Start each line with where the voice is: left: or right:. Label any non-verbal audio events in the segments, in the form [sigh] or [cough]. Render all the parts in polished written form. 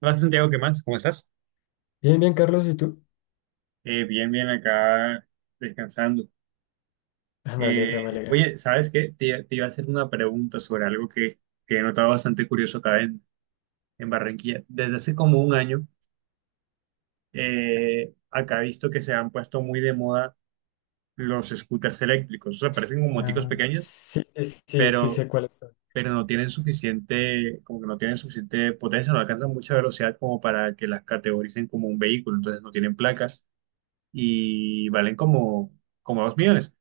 right: Hola Santiago, ¿qué más? ¿Cómo estás?
left: Bien, bien, Carlos, ¿y tú?
right: Bien, bien, acá descansando.
left: Ah, me
right: Eh,
left: alegra, me alegra.
right: Oye, ¿sabes qué? Te iba a hacer una pregunta sobre algo que he notado bastante curioso acá en Barranquilla. Desde hace como un año, acá he visto que se han puesto muy de moda los scooters eléctricos. O sea, parecen como moticos
left: Ah,
right: pequeños,
left: sí, sí, sí, sí sé
right: pero,
left: cuáles son.
right: pero no tienen suficiente, como que no tienen suficiente potencia, no alcanzan mucha velocidad como para que las categoricen como un vehículo. Entonces no tienen placas y valen como dos millones.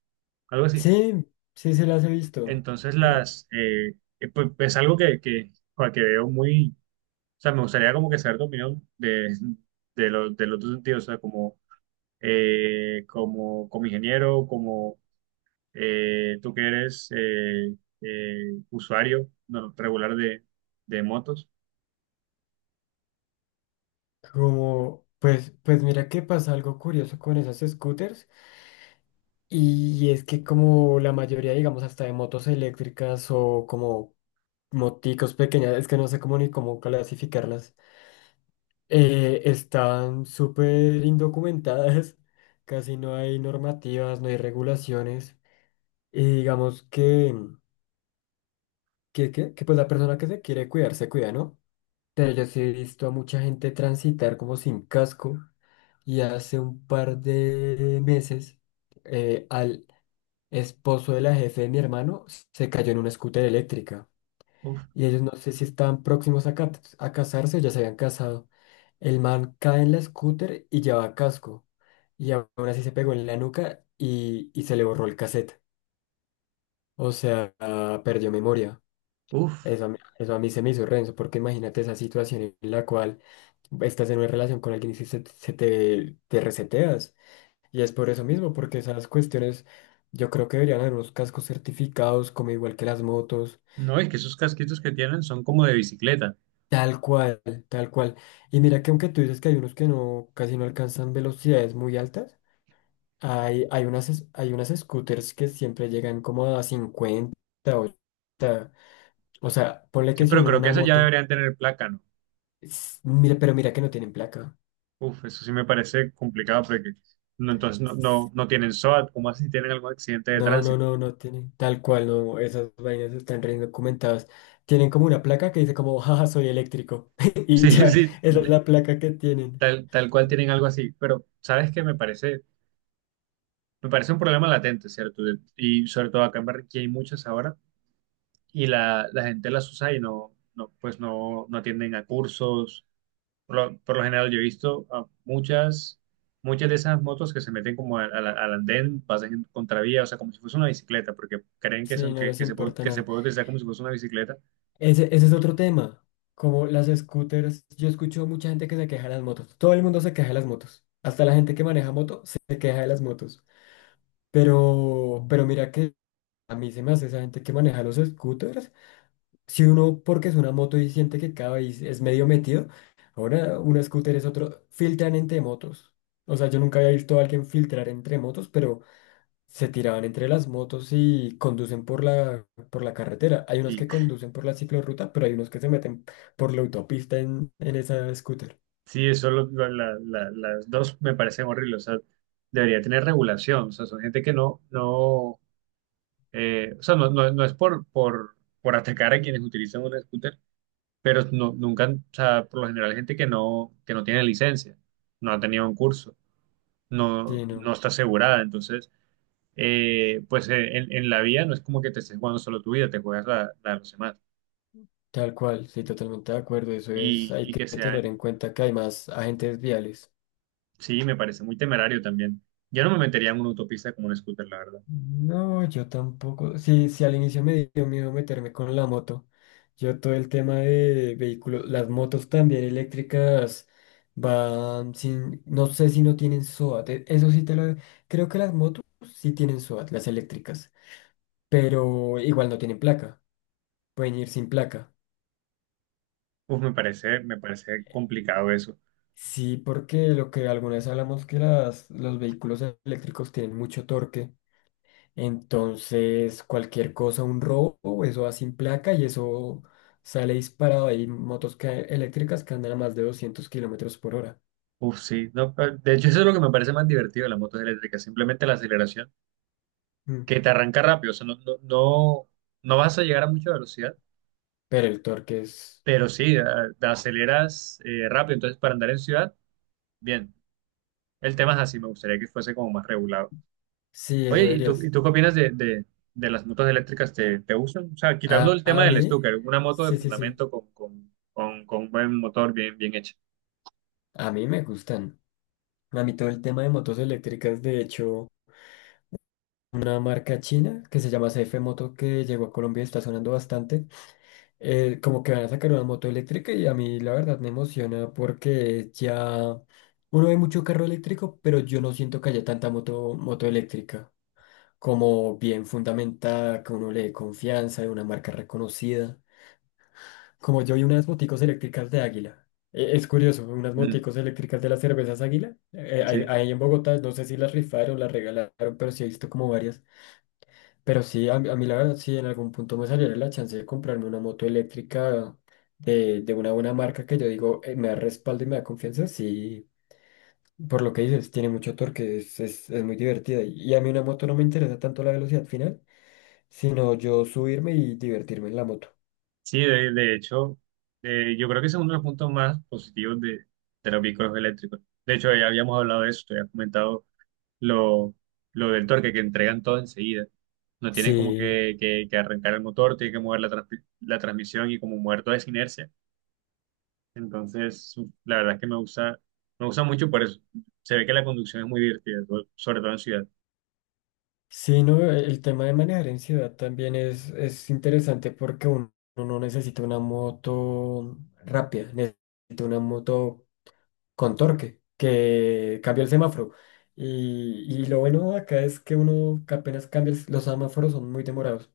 right: Algo así.
left: Sí, sí, se las he visto.
right: Entonces
left: Eh,
right: las, es algo que, joder, que veo muy, o sea, me gustaría como que saber tu opinión de los dos sentidos, o sea, como ingeniero, como tú que eres eh, usuario no, regular de motos.
left: pues mira que pasa algo curioso con esas scooters, y es que como la mayoría, digamos, hasta de motos eléctricas o como moticos pequeñas, es que no sé cómo ni cómo clasificarlas, están súper indocumentadas, [laughs] casi no hay normativas, no hay regulaciones, y digamos que que la persona que se quiere cuidar se cuida, ¿no? Pero yo sí he visto a mucha gente transitar como sin casco, y hace un par de meses al esposo de la jefe de mi hermano se cayó en una scooter eléctrica,
right: Uf,
left: y ellos no sé si estaban próximos a, a casarse, o ya se habían casado. El man cae en la scooter y lleva casco, y aún así se pegó en la nuca y se le borró el cassette. O sea, perdió memoria.
right: uf,
left: Eso a mí se me hizo renzo, porque imagínate esa situación en la cual estás en una relación con alguien y si se, se te, te reseteas. Y es por eso mismo, porque esas cuestiones, yo creo que deberían haber unos cascos certificados, como igual que las motos.
right: no, es que esos casquitos que tienen son como de bicicleta.
left: Tal cual, tal cual. Y mira que aunque tú dices que hay unos que no, casi no alcanzan velocidades muy altas, hay unas, hay unas scooters que siempre llegan como a cincuenta, 80. O sea, ponle
right: Sí,
left: que si
right: pero
left: uno en
right: creo que
left: una
right: esas ya
left: moto,
right: deberían tener placa, ¿no?
left: mira, pero mira que no tienen placa.
right: Uf, eso sí me parece complicado porque no, entonces no, no tienen SOAT, ¿cómo así tienen algún accidente de
left: No, no,
right: tránsito?
left: no,
right: [laughs]
left: no tienen. Tal cual, no. Esas vainas están re documentadas. Tienen como una placa que dice como, jaja, soy eléctrico. [laughs] Y
right: Sí,
left: ya,
right: sí,
left: esa es la placa que tienen.
right: tal cual tienen algo así, pero sabes que me parece un problema latente, ¿cierto? Y sobre todo acá en Barranquilla hay muchas ahora y la gente las usa y no, no pues no, no atienden a cursos. Por lo general yo he visto a muchas, muchas de esas motos que se meten como al andén, pasan en contravía, o sea, como si fuese una bicicleta, porque creen que,
left: Sí,
right: son,
left: no
right: que,
left: les importa
right: que se
left: nada.
right: puede utilizar como si fuese una bicicleta.
left: Ese es otro tema. Como las scooters, yo escucho mucha gente que se queja de las motos. Todo el mundo se queja de las motos. Hasta la gente que maneja moto se queja de las motos. Pero mira que a mí se me hace esa gente que maneja los scooters. Si uno porque es una moto y siente que cada vez es medio metido, ahora un scooter es otro, filtran entre motos. O sea, yo nunca había visto a alguien filtrar entre motos, pero se tiraban entre las motos y conducen por la carretera. Hay unos
right: Sí,
left: que conducen por la ciclorruta, pero hay unos que se meten por la autopista en esa scooter.
right: sí, eso lo- la- la- las dos me parecen horribles. O sea, debería tener regulación. O sea, son gente que no, o sea, no, no es por atacar a quienes utilizan un scooter, pero no, nunca, o sea, por lo general gente que no tiene licencia, no ha tenido un curso, no,
left: Sí, no,
right: no está asegurada. Entonces, en la vía no es como que te estés jugando solo tu vida, te juegas la de los demás.
left: tal cual, sí, totalmente de acuerdo. Eso es,
right: Y,
left: hay
right: y
left: que
right: que sean,
left: tener en cuenta que hay más agentes viales.
right: sí, me parece muy temerario también. Yo no me metería en una autopista como un scooter, la verdad.
left: No, yo tampoco. Sí, sí, al inicio me dio miedo meterme con la moto. Yo todo el tema de vehículos, las motos también eléctricas van sin, no sé si no tienen SOAT. Eso sí te lo, creo que las motos sí tienen SOAT, las eléctricas, pero igual no tienen placa, pueden ir sin placa.
right: Uf, me parece complicado eso.
left: Sí, porque lo que alguna vez hablamos, que las, los vehículos eléctricos tienen mucho torque. Entonces, cualquier cosa, un robo, eso va sin placa y eso sale disparado. Hay eléctricas que andan a más de 200 kilómetros por hora.
right: Uf, sí. No, de hecho, eso es lo que me parece más divertido de las motos eléctricas, simplemente la aceleración,
left: Mm.
right: que te arranca rápido. O sea, no, no vas a llegar a mucha velocidad,
left: Pero el torque es...
right: pero sí, te aceleras rápido. Entonces, para andar en ciudad, bien. El tema es así, me gustaría que fuese como más regulado.
left: Sí, eso
right: Oye, ¿y tú, y
left: deberías.
right: tú qué opinas de las motos eléctricas? ¿Te, te gustan? O sea, quitando el tema
left: A
right: del
left: mí,
right: Stuker, una moto de
left: sí, sí, sí.
right: fundamento con buen motor bien, bien hecha.
left: A mí me gustan. A mí todo el tema de motos eléctricas, de hecho, una marca china que se llama CF Moto que llegó a Colombia y está sonando bastante. Como que van a sacar una moto eléctrica, y a mí la verdad me emociona porque ya uno ve mucho carro eléctrico, pero yo no siento que haya tanta moto, moto eléctrica como bien fundamentada, que uno le dé confianza de una marca reconocida. Como yo vi unas moticos eléctricas de Águila. Es curioso, unas
right: Mm.
left: moticos eléctricas de las cervezas Águila. Ahí
right: Sí.
left: ahí en Bogotá, no sé si las rifaron, las regalaron, pero sí he visto como varias. Pero sí, a mí la verdad, sí, en algún punto me saliera la chance de comprarme una moto eléctrica de una buena marca que yo digo, me da respaldo y me da confianza, sí, por lo que dices, tiene mucho torque, es muy divertida. Y a mí una moto no me interesa tanto la velocidad final, sino yo subirme y divertirme en la moto.
right: Sí, de hecho, yo creo que ese es uno de los puntos más positivos de los vehículos eléctricos. De hecho, ya habíamos hablado de eso, te había comentado lo, lo del torque, que entregan todo enseguida. No tienen como
left: Sí,
right: que arrancar el motor, tienen que mover la transmisión y como mover toda esa inercia. Entonces, la verdad es que me gusta mucho por eso. Se ve que la conducción es muy divertida, sobre todo en ciudad.
left: sí, no, el tema de manejar en ciudad también es interesante porque uno, uno no necesita una moto rápida, necesita una moto con torque, que cambió el semáforo. Y lo bueno de acá es que uno que apenas cambia, los semáforos son muy demorados.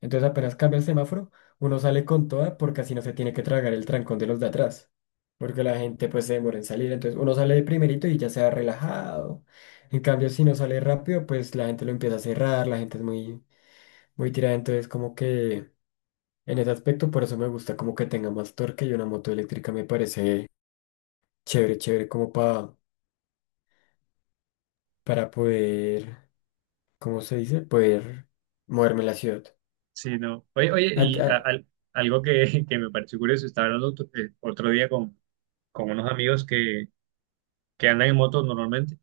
left: Entonces apenas cambia el semáforo, uno sale con toda porque así no se tiene que tragar el trancón de los de atrás. Porque la gente pues se demora en salir. Entonces uno sale de primerito y ya se va relajado. En cambio, si no sale rápido, pues la gente lo empieza a cerrar, la gente es muy, muy tirada. Entonces como que en ese aspecto por eso me gusta como que tenga más torque, y una moto eléctrica me parece chévere, chévere como para poder, ¿cómo se dice? Poder moverme en la ciudad.
right: Sí, no. Oye,
left: Ah,
right: y
left: ah,
right: algo que, [laughs] que me pareció curioso, estaba hablando otro otro día con unos amigos que andan en motos normalmente,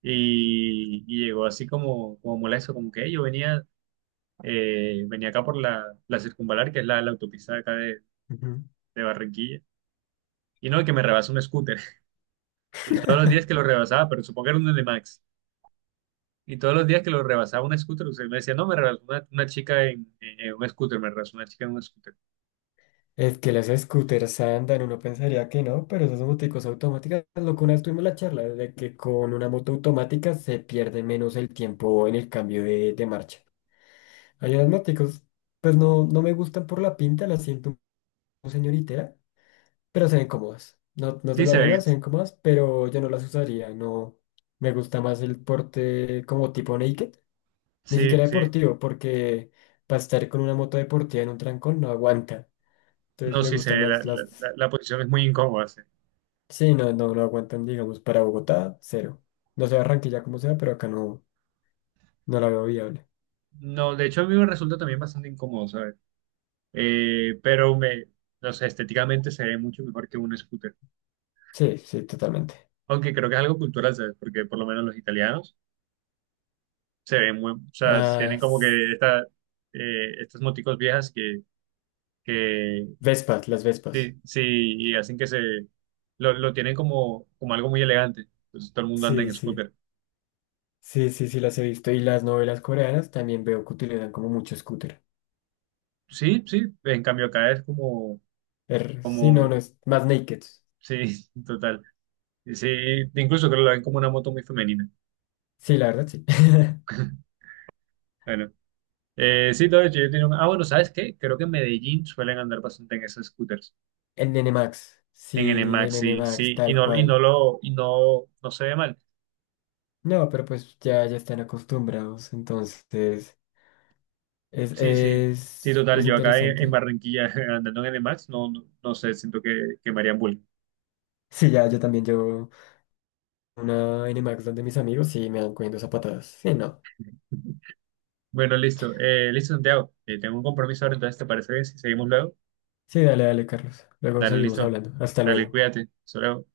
right: y llegó así como, como molesto, como que "Ey, yo venía, venía acá por la circunvalar, que es la autopista de acá
left: ujú.
right: de Barranquilla, y no, que me rebasa un scooter. [laughs] Todos los días que lo
left: [laughs]
right: rebasaba, pero supongo que era un de Max. Y todos los días que lo rebasaba un scooter, usted me decía, no, me rebasó una chica en un scooter, me rebasó una chica en un scooter.
left: Es que las scooters andan, uno pensaría que no, pero esas moticos automáticas, lo que una vez tuvimos la charla, de que con una moto automática se pierde menos el tiempo en el cambio de marcha. Hay unas moticos, pues no, no me gustan por la pinta, las siento un señoritera, pero se ven cómodas. No, no te
right: Sí
left: lo voy
right: se
left: a negar,
right: ve,
left: se ven cómodas, pero yo no las usaría, no. Me gusta más el porte como tipo naked. Ni
right: sí,
left: siquiera
right: sí.
left: deportivo, porque para estar con una moto deportiva en un trancón no aguanta. Entonces
right: No,
left: me
right: sí se
left: gustan
right: ve,
left: más las...
right: la posición es muy incómoda, sí.
left: Sí, no, no, no aguantan, digamos, para Bogotá, cero. No sé Barranquilla como sea, pero acá no, no la veo viable.
right: No, de hecho a mí me resulta también bastante incómodo, ¿sabes? Eh, pero me, no sé, estéticamente se ve mucho mejor que un scooter.
left: Sí, sí, totalmente.
right: Aunque creo que es algo cultural, ¿sabes? Porque por lo menos los italianos se ven muy, o sea,
left: Ah,
right: tienen como
left: s-
right: que esta, estas moticos viejas que
left: Vespas, las Vespas.
right: sí, sí, y hacen que se, lo tienen como algo muy elegante. Entonces todo el mundo anda
left: Sí,
right: en
left: sí,
right: scooter.
left: sí, sí, sí, las he visto. Y las novelas coreanas también veo que utilizan como mucho scooter.
right: Sí, sí, en cambio acá es como,
left: Sí, no, no
right: como,
left: es más naked.
right: sí, [laughs] total. Sí, incluso creo que lo ven como una moto muy femenina.
left: Sí, la verdad, sí. [laughs]
right: [laughs] Bueno. Sí, todo hecho, yo tenía un... Ah, bueno, ¿sabes qué? Creo que en Medellín suelen andar bastante en esos scooters,
left: En N N Max
right: en
left: sí, en
right: NMAX,
left: N N
right: sí,
left: Max
right: sí, y
left: tal
right: no,
left: cual.
right: y no, no se ve mal.
left: No, pero pues ya, ya están acostumbrados, entonces
right: Sí, sí, sí, total,
left: es
right: yo acá en
left: interesante.
right: Barranquilla [laughs] andando en NMAX, no, no, no sé, siento que me harían bullying.
left: Sí, ya, yo también llevo una Nmax donde mis amigos y me dan cogiendo zapatadas. Sí, no.
right: Bueno, listo, listo, Santiago, tengo un compromiso ahora, entonces, ¿te parece bien si seguimos luego?
left: Sí, dale, dale, Carlos. Luego
right: Dale,
left: seguimos
right: listo,
left: hablando. Hasta
right: dale,
left: luego.
right: cuídate, solo